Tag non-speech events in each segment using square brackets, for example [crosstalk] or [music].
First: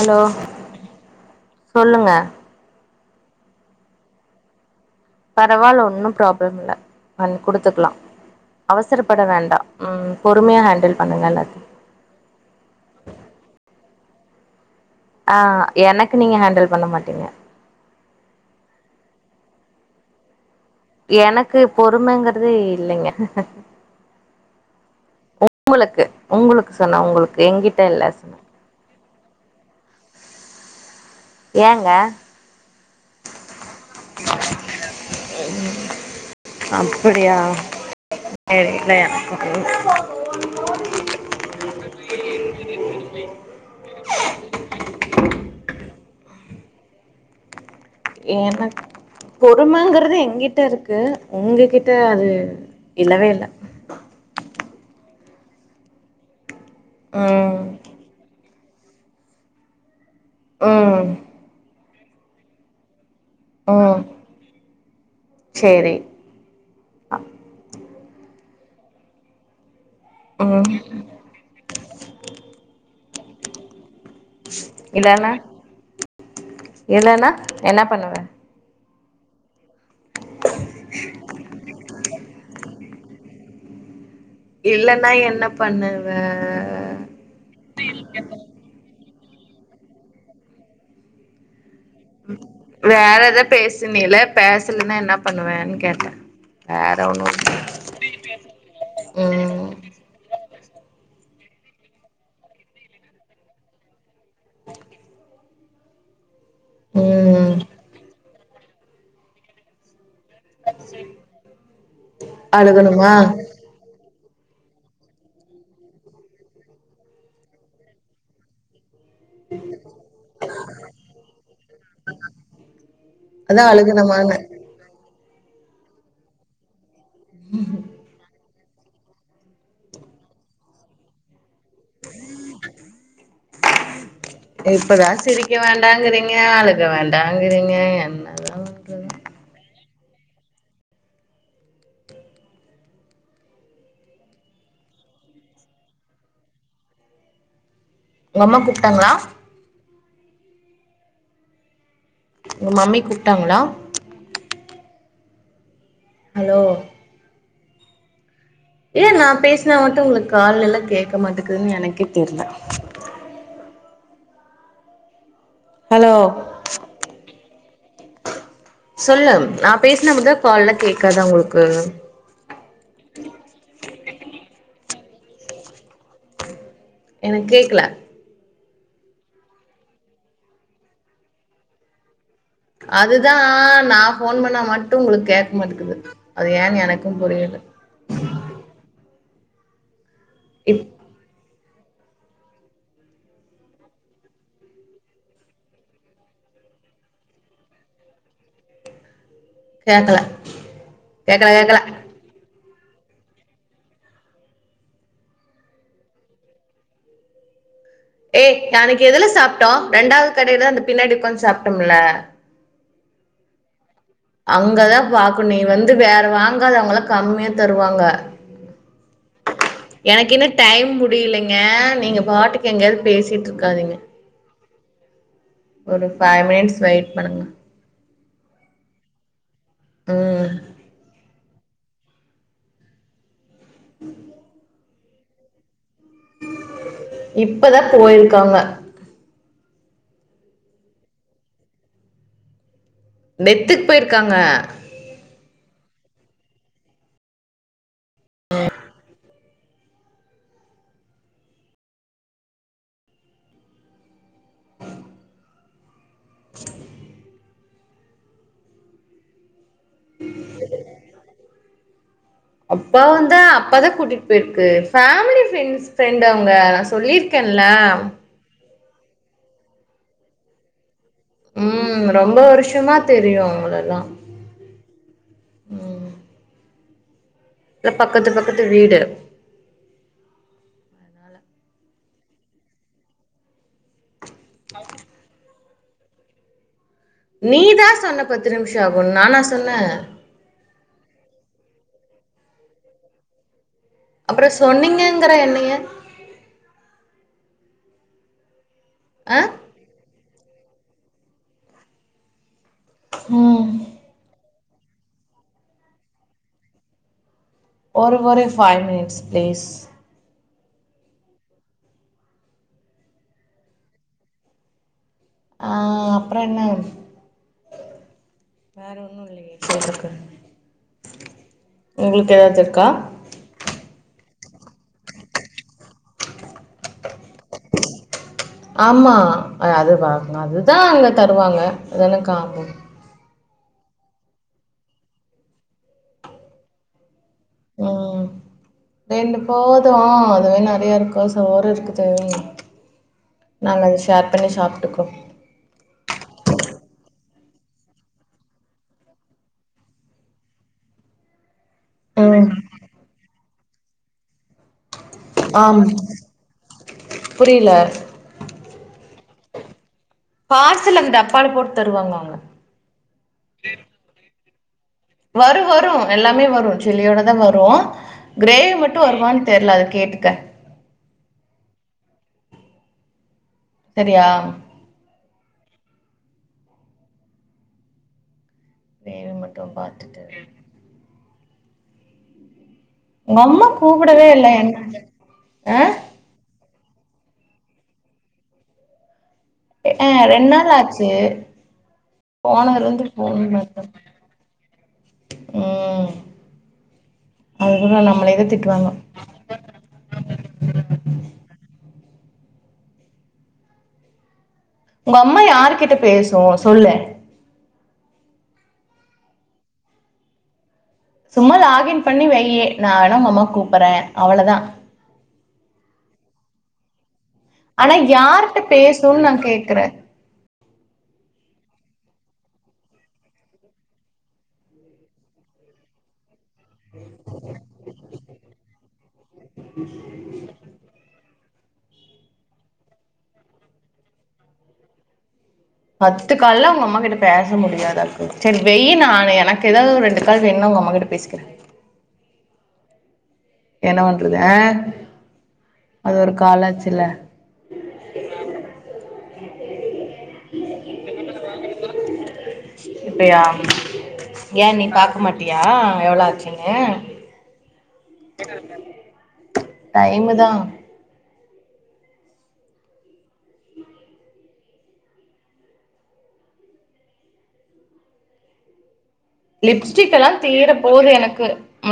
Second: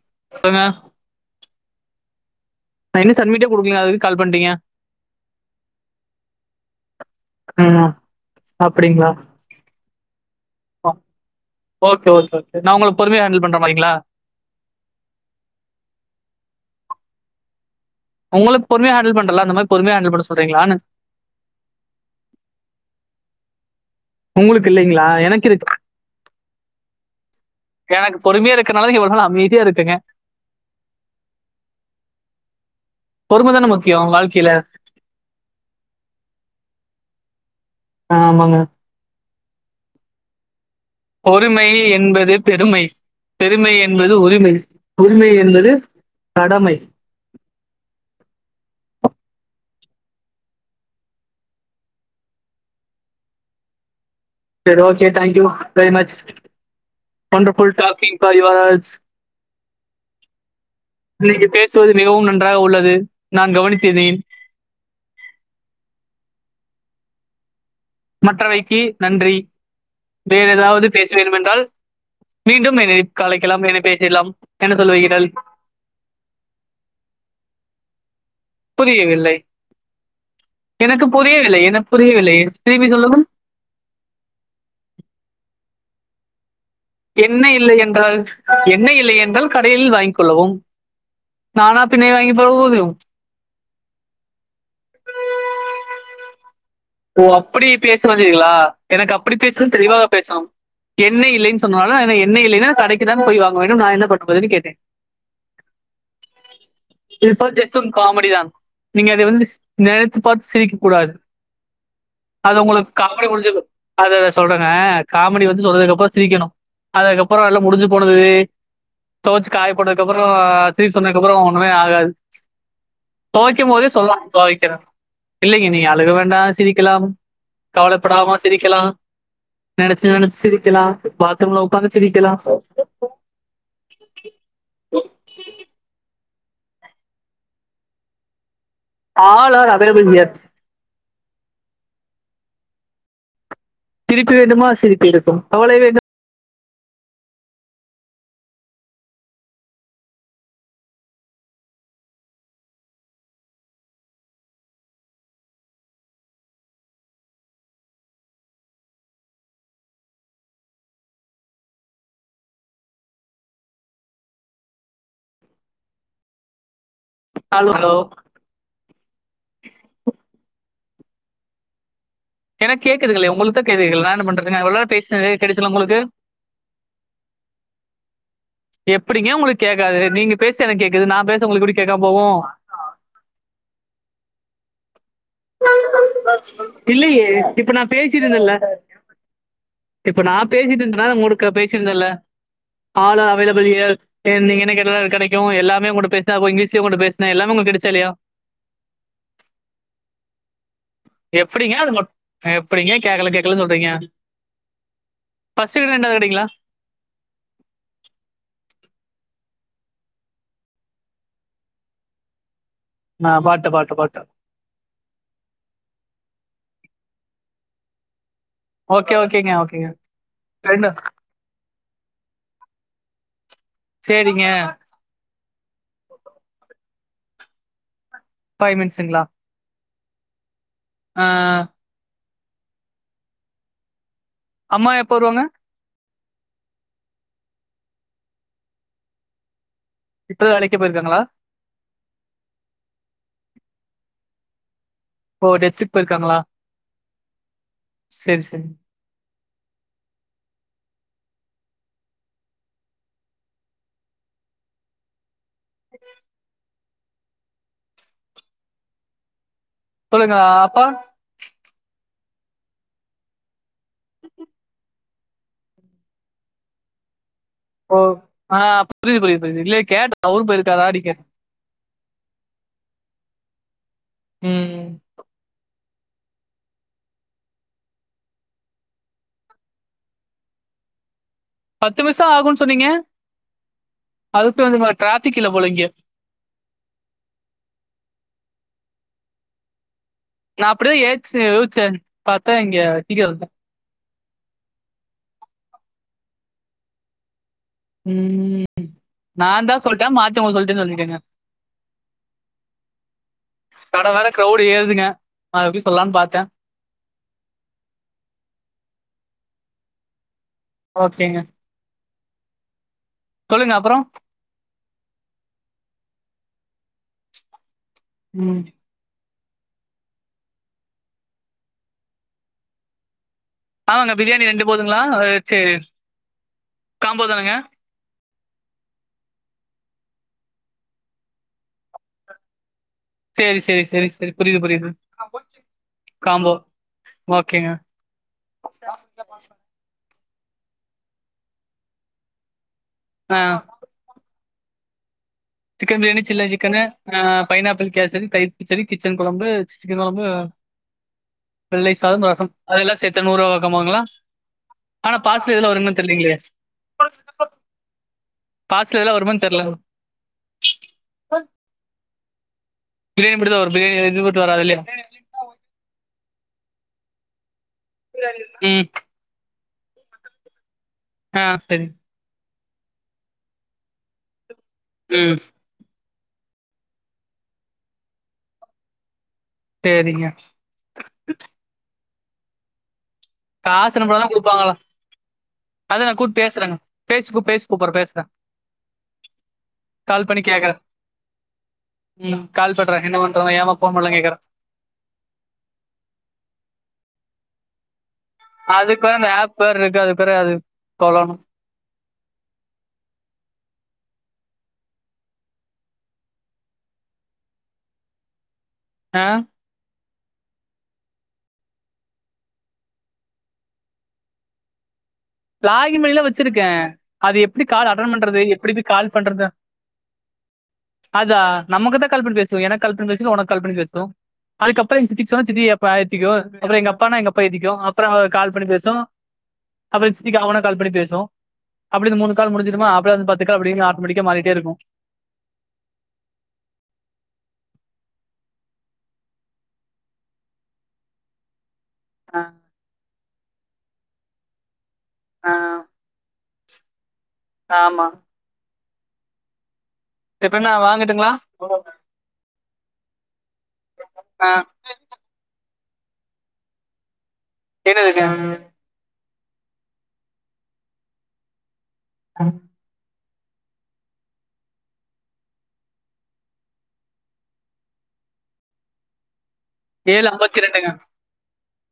Hello சொல்லுங்க சொல்லுங்க நா இன்னு சன்மிட்டே குடுக்ல அதுக் கால் பண்ட்டீங்க பரவால்ல ஒன்னு ப்ராப்ளம் இல்ல பண்ணி ம் குடுத்துக்லாஅவசரப்பட வேண்டா ம் பொறுமையா ஓ ஹேண்டில் பண்ணுங்க எல்லாத்தையும் ஓகே ஓகே ஓகே நா உங்ளுக்கு பொறும்யா ஹேண்டில் பண்ற மாரிங்ளா அ எனக்கு நீங்க ஹேண்டில் பண்ண மாட்டீங்க உங்களுக் பொறும்யா ஹேண்டல் பண்றல்ல அந்த மாரி பொறும்யா ஹேண்டில் பண்ண சொல்றீங்ளான்னு எனக்கு பொறுமைங்கிறது இல்லங்க உங்குளுக்கு இல்லங்ளா எனக்கு இருக்கு உங்களுக்கு சொன்ன உங்களுக்கு எங்கிட்ட இல்ல எனக்கு சொன்ன பொறும்யா இருக்கனால இவள்லா மீதியா இருக்கங்க ஏங்க பொறும தான முக்கியோ வாழ்க்கையில அப்புடியா ஆமாங்க தெரில எனக்கு உரிமை என்பது பெருமை பெருமை என்பது உரிமை உரிமை என்பது கடமை ஏனக் போ ருமங்குறது எங்கிட்டருக்கு உங்ககிட்ட அது இல்லவே இல்ல சரி okay thank you very much ம் ஒண்டர்ஃபுல் டாக்கிங் ஃபார் யுவர் ம் சோது மிகவும் நன்றாக உள்ளது நான் ம் கவனித்தேன் சேரி அ மற்றவைக்கி நன்றி வேற ம் எதாவ்து பேச வேண்டுமென்றால் மீண்டும் இணை கலைக்கெலாம் [unintelligible] இல்லன்னா இல்லன்னா என்ன பண்ணுவ புரியவில்லை எனக்கு புரியவில்லை எனக் புரியவில்லை திரும்பி சொல்லவும் இல்லன்னா என்ன பண்ணுவ என்ன இல்லை என்றால் என்ன இல்லை என் றால் கடையில் வாய்ங்க் கொள்ளவும் நானா பின்னே வாங்கி போதும். வேற எதாது பேசுனில பேசலன்னா என்ன பண்ணுவேன் கேட்ட ஓ அப்படி பேச வந்தீர்களா எனக்கு அப்படி பேசுன் ம் தெளிவாக பேசவும் என்ணெய் இல்லேன் சொன்னால என்னை எண்ணெ இல்லேன்னா கடைக்கு தா போய் வாங்க வேண்டும் நா என்ன பண் [inaudible] போதுன்னு கேட்ட ம் [inaudible] காமெடி தான் நீங்க அது வந்து [unintelligible] த்து பாத்து சிரிக்க கூடாது அது அழுகணுமா உங்குளுக் [inaudible] அதத சொல்றங்க காமெடி வந்து சொன்னறதுக்குப்புறோ சிரிக்கனோ அதுக்கப்பறோ எல்லா முடிஞ்சு போனது தொவச்சு காய போட்டதுகப்பறோ சிரிக் சொன்னதுக்கப்புறோ ஒண்ணுமே ஆகாது அதா தோய்க்கும் போதே சொல் [inaudible] அழுகணுமான்னு தொவக்கிறே இல்லேங்க நீங்க அழுக வேண்டா சிரிக்கலாம் கவலைப்படாமா சிரிக்கலாம் நெனச்சு நெனச் சிரிக்கலாம் பா த்ரூம்ல உக்காந்து சிரிக்கலா [unintelligible] வேண்டாங்குறீங்க என்னதான் ஆவார் அவைலபிள் இன் யெர்த் சிரிப்பு வேண்டுமா சிரிப்பிருக்கும் கவலை வேண்டு உங் அம்மா கூப்ட்டாங்ளா உங்க மம்மி கூப்ட்டாங்ளா ஹலோ ஏ நா பேஸ்னா மட்டு உங்ளுக் காத்லெல்லா கேட்க மாட்டக்குன் எனக்கே தெரில ஹலோ ஹலோ ஹலோ சொல்லு நா பேஸ்ன முத கால்ல கே க்காதா உங்குளுக்கு எனக்கு பேஸ்னதே கேட்டுச்சுங்ளா உங்குளுக்கு எனக் கேக்கல எப்படிங்க உங்குளுக் கேக்காது நீங்க பேசு எனக்கு கேக்குது நா பேச உங்குளுக் எப்டி கேக்காம் போவோ அதுதா நா ஃபோன் பண்ணா மட்டு உங்களுக்கு கேக் மாட்டக்குது அது ஏன் எனக்கு இல்லையே புரியல இப்ப நான் பேசிட்டு இருந்தேன்ல இப்ப நா இப் பேசிட்டுருக்கனா மூணு கபே சிருந்தல்ல ஆலு அவய்லப் பெரிய ஏன் நீங்க என்ன கேட்டாலு அது கெடைக்கு எல்லாமே உங்குட்ட பேஸ்ன அப்ற இங்கீஷ்லு உங்கட்ட பேஸ்ன எல்லாமே உங்ளுக் கேட்ச்சா இல்லயா கேக்கல கேக்கல எப்புடிங்க கேக்கல அது மட் எ எப்புடிங்க கேக்கல கேக்கல சொல்றீங்க ஃபிஸ்டு கிடு ரெண்டாவ்து கடிங்ளா ஏ நாளக்கு எதுல சாப்ட்டோ ரெண்டாவ்து கடைதா அந்த பின்னாடி உக்காந் சாப்ட்டம்ல அ பாட்ட பாட்ட பாட் அங்கதா கம்யா தருவாங்க ஓகே ஓகேங்க ஓகேங்க எனக்கு இன்ன ரெண்டு டைம் முடிய்லைங்க நீங்க பாட்டுக்கு எங்யாவ்து பேசிட்டுருக் சேரிங்க ஒரு ஃபைவ் மினிட்ஸ் வெயிட் பண்ணுங்க ஃபை மிட்ஸுங்ளா ம் அ அ அம்மா எப்போ வருவாங்க இப்பதா போயிருக்காங்க இப்பதா வேலக்கே போயிருக்காங்ளா டெத்துக் போய்ருக்காங்க ஓ டெத்துக் பய்ருக்காங்ளா சேர் சே சொல்லுங்க அப்பா அப்பாவுந்தா பத கூட்டிட் பேய்ருக்கு ஃபேமிலி ஃபிரெண்ஸ் ஃப் ரெண்ட் அவுங்க நா சொல்லிர் கென்ல புரிது புரிது புரிது இல்ல கேட்ட அவரு போய்ருக்காறானு கேட் ம் ரொம்ப வருஷமா தெரியு அவுங்ளல்லா ம் ம் இல்ல பக்கத்து பக்கத்து வீடு பத்து வர்ஷொ ஆகூன் சொன்னீங்க அதுக்குள் வந்து போ ட்ராஃபிக் இல்ல போல இங்க நீதா சொன்ன பத்து நிம்ஷொ ஆகுன் நானா சொன்ன நா அப்டிதா ஏன்சி யோச்ச பாத்தா இங்க [unintelligible] அப்பறோ சொன்னீங்கங்கற என்னைய ம் ம் ஆ நாந்தா சொல்ட்ட மாத் ட உங்கள் சொல்ட்டேன் சொல்லிட்டேங்க ம் கட வேற க்ரவுட் ஏதுங்க நா எப்டி சொல்லானு பாத்தேன் ஒரு ஒரு ஃபைவ் மினிட்ஸ் பிளீஸ் ஓகேங்க சொல்லுங்க அப்புறோ ஆ அப்புறோ ‌ என்ன ம் வேற ஒன்னும் இல்லிங்க சொல்லுங்க உங்குளுக்கு ஏதாவது இருக்கா ஆமாங்க பிரியாணி ரெண்டு போதுங்களா அஹ் சரி காம்போ தாங்க ஆமா அதுதா அதுதான் அங்க தருவாங்க அதான காரணம் செரி செரி செரி செரி புரிது புரிது காம்போ ஓகேங்க ம் ரெண்டு போதும் அதுவே நறையா இருக்கும் சோறு இருக்குது ஆ நாங்க அது ஷேர் பண்ணி சாப் டுக்கு சிக்கன் பிரியாணி சில்ல சிக்கனு அ பைனாப்பிள் கேசரி தயிர் பச்செடி கிச்சன் கொழம்பு சிக்கன் கொழம்பு வெள்ளை சாதம் ம். ரசம் அதெல்லாம் சேத்தா ஒரு காமாங்களா ஆனா பார்சல் எதுல ஆம். வருனே தெரிலீங்களே புரியல. பார்சல் எல்லாம் வருமானு தெரில பார்சல் அங்க டப்பால போட்டு தருவாங்க அவுங்க பிரியாணி மட்டும்தா வரும் பிரியாணி [unintelligible] வராது இல்லீயா வரும் வரும். எல்லாமே வரும். சில்லியோட தா வரு கிரேவி ம். மட்டு வருமான் தெர்ல அது கேட்டுக்க ஆ செரி செரியா ம் வேறன்ன சேரிங்க உங்கம்மா காசு அனுப்புனா கூப்டவே தான் இல்ல குடுப்பாங்களா? என்னாச்சு அ பேஸ்பு பேஸ்பு கூப் அப் பேசுறே அ அ ரெண் நாள் ஆச்சு ம். கால் போனதுல இருந்து பண்றேன். என்ன ஃபோன் பண்றாங்க? ஏம்மா பேசல ஃபோன் பண்ணலன்னு கேட்கறேன். ம் அதுவேனா அதுக்கு வேற அந்த ஆப் வேற இருக்கு அதுக்கு வேற அது சொல்லணு உங்க அம்மா யாரு கிட்ட பேசு சொல்லே அ சும்மா லாகின் பண்ணி வையி நா வேணா உங்க அம்மா கூப்றே அவ்ளோதா லாகின் பண்ணில்லா வச்சிருக்கே அது எப்டி கால் ஆனா அட்டன் பண்றது யார்ட்ட எப்டி போய் கால் பேசுன்னு நா பண்றது கேக்குறே அதா நமக்குதா கால் பண்ணி பேசு எனக்கு கால் பண்ணி பேசு இல்ல உனக்கு கால் பண்ணி பேசு அதுக்கப்பறோ எங்க சித்திக்கு சொன்னா சித்தியே பாசிக்கு அப்பறோ எங்க அப்பானா எங்கப்பா ஏத்திக்கு அப்பறோ கால் பண்ணி பேசு பிரித்திகா ஒனக்கு கால் பண்ணி பேசு அப்டி இந்த மூனு கால் முடிஞ்சிருமா அப்போ அந்த பத்து கால் அப்டியே ஆட்டமேட்டிக்கா மாறிட்டே இருக்கு பத்து கால்ல உங்க அம்மா கிட்ட பேச முடியாதாக்கு சேரி வெய் நா எனக்கு ஏதாவ்து ரெண்டு கால் வேணுனா உங்க அம்மா கிட்ட பேசிக்கிறே ஆஹ் என்ன பண்றது ஆ ஆ, அது ஒரு காலேஜ்ல ஆமா இப்ப என்னா வாங்கட்டுங்களா இப்பயா ஆ, ஏ நீ பாக்க மாட்டியா எவ்ளோ ஆச்சுனு [unintelligible] டைமு தா ஆ லிப்ஸ்டிக் ஏழு எல்லா ஐம்பத்தி தீர ரெண்டுங்க போது எனக்கு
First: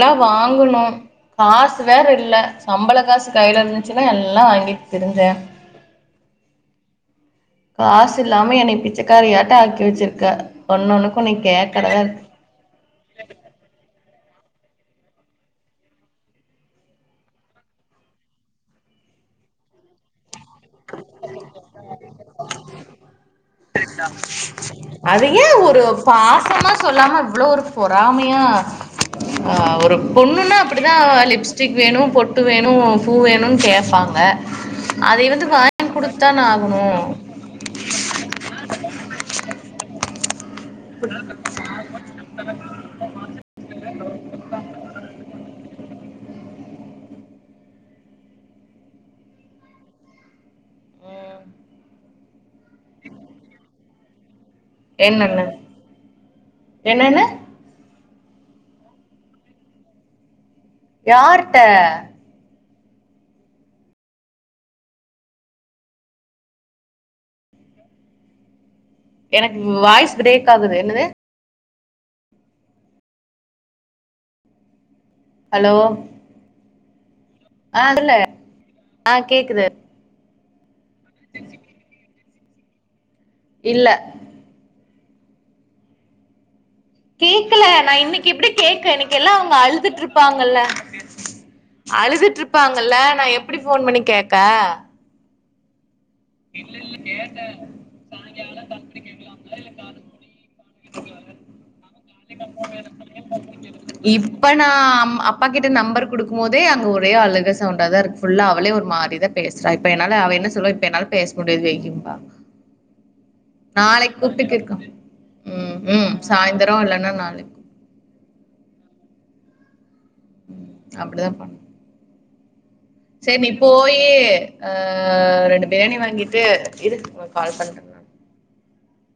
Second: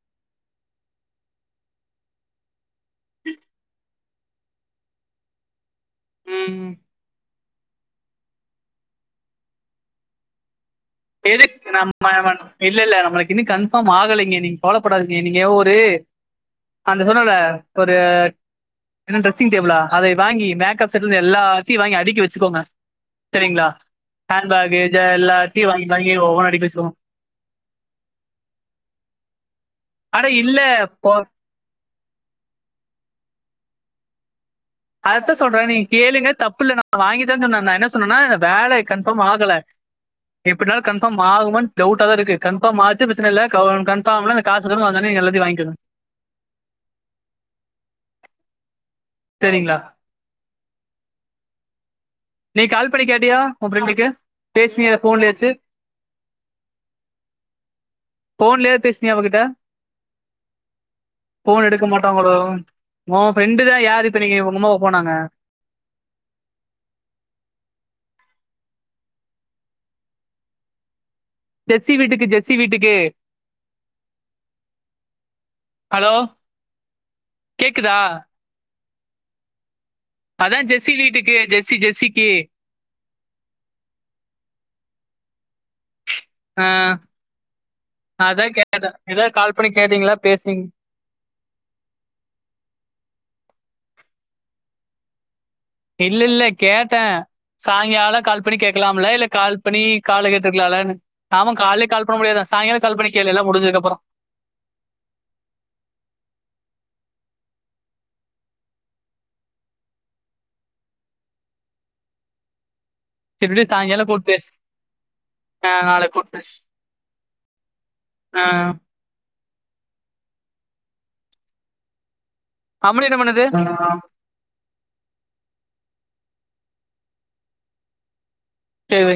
லாம் வாங்கணும் காசு வேற இல்லை நம்மள காசு கையையில் இரு எல்லாம் வாங்கிட்டு தெரிஞ்சேன் ம் காசு இல்லாம என்னை பிச்சைக்காரியாட்ட ஆக்கி வச்சிருக்க ஒன்னு ஒன்னுக்கு நீ எது கேக்கறதா நம்ம இருக்கு இல்ல இல்ல நம்மளுக்கு இன்னும் கன்ஃபார்ம் ஆகலை நீங்க போலப்படாதீங்க நீங்கவ அந்த சொன்னல ஒரு என்ன டெஸ்ஸிங் டேபிளா அதை வாங்கி மேக்கப் செட்னு எல்லாத்தையும் வாங்கி அடிக்கி வச்சுக்கோங்க சரிங்களா ஹேண்ட்பேக் அது ஏ எல்லாத்தையும் வாங்கி வாங்கி ஒவ்வொன்றும் அடுக்கி பாசமா வச்சுக்கோங்க சொல்லாம இவ்வளவு ஒரு பொறாமையாஹ் ஒரு அட பொண்ணுன்னா இல்ல அப்படிதான் போ லிப்ஸ்டிக் வேணும் பொட்டு வேணும் பூ வேணும்னு கேட்பாங்க அதத்தான் சொல்றேன் நீங்க கேளுங்க தப்புல ஆகணு நான் வாங்கி தான் சொன்னேன் நான் என்ன சொன்னேன்னா இந்த வேலை கன்பர்ம் ஆகல எப்டினாலு கன்ஃபார்ம் ஆகுமானு டவுட்டாதா இருக்கு கன்ஃபார்ம் ஆச்சு பிரச்ன இல்ல க கன்ஃபார்ம்ல காசுல்லன் வந்தொன்னே நீ எல்லாத்தயு வாங்க்கோனு சரிங்ளா நீ கால் பண்ணி கேட்டியா உ ஃப்ரண்டுக்கு என்னன்னு என்னன்னு ஃபோன்லயாது பேசுனியா அவகிட்ட ஃபோன் எடுக்க யார்ட்ட மாட்டாங்களோ உ ஃப்ரெண்டு தா யாரு ப்ப இன்னைக்கு உங்கம்மாவா போனாங்க எனக்கு வாய்ஸ் பிரேக் ஆகுது என்னது ஜெஸ்ஸி வீட்டுக்கு ஜெஸ்ஸி வீட்டுக்கு ஹலோ ஆ கேக்குதா சொல்லு ஆ கேக்குது அதா ஜெஸ்ஸி வீட்டுக்கு ஜெஸ்ஸி ஜெஸ்ஸிக்கு இல்ல ஆஹ் கேக்கல நா இன்னைக்கு எப்பிடி அதான் கேக்க கேட்டேன் இன்னைக்கு எல்லா ஏதாவது அவுங்க கால் பண்ணி அழுதுட்டு கேட்டீங்களா பேசுனீங்க இருப்பாங்கல்ல அழுதுட்டு இருப்பாங்கல்ல நா எப்பிடி ஃபோன் பண்ணி கேக்க இல்லல்ல கேட்ட சாய்ங்கால கால் பண்ணி கேக்கலாமுல்ல இல்ல கால் பண்ணி கால கேட்ருக்கலால ஆமா காலேல கால் பண்ண முடியாது சாங்கால கால் பண்ணி கேளு எல்லா முடிஞ்சதுக்கப்புற இப்ப நா அம் அப்பா ற சவுன்டா தா இருக்கு ஃபுல்லா அவளே ஒரு மாரிதா பேசறா இப்ப என்னால அவ என்ன சொல்லுவா இப்ப என்னால பேச முடியாது வெய்டிம்பா திருப்பி சாயங்காலம் நாளைக்கு கூப்பிட்டு கூப்ட்டு பேசு கேக்கோ ம் ஆஹ் நாளைக்கு ம் கூப்பிட்டு பேசு சாய்ந்தர இல்லனா நாளைக் ஆஹ் அப்டுதா பண் அம்மனி என்ன சேர் பண்ணுது நீ ஆஹ் போயி அ ரெண்டு பியாணி வாங்கிற் டு இருக் உங்க கால்ற நா சேரி வை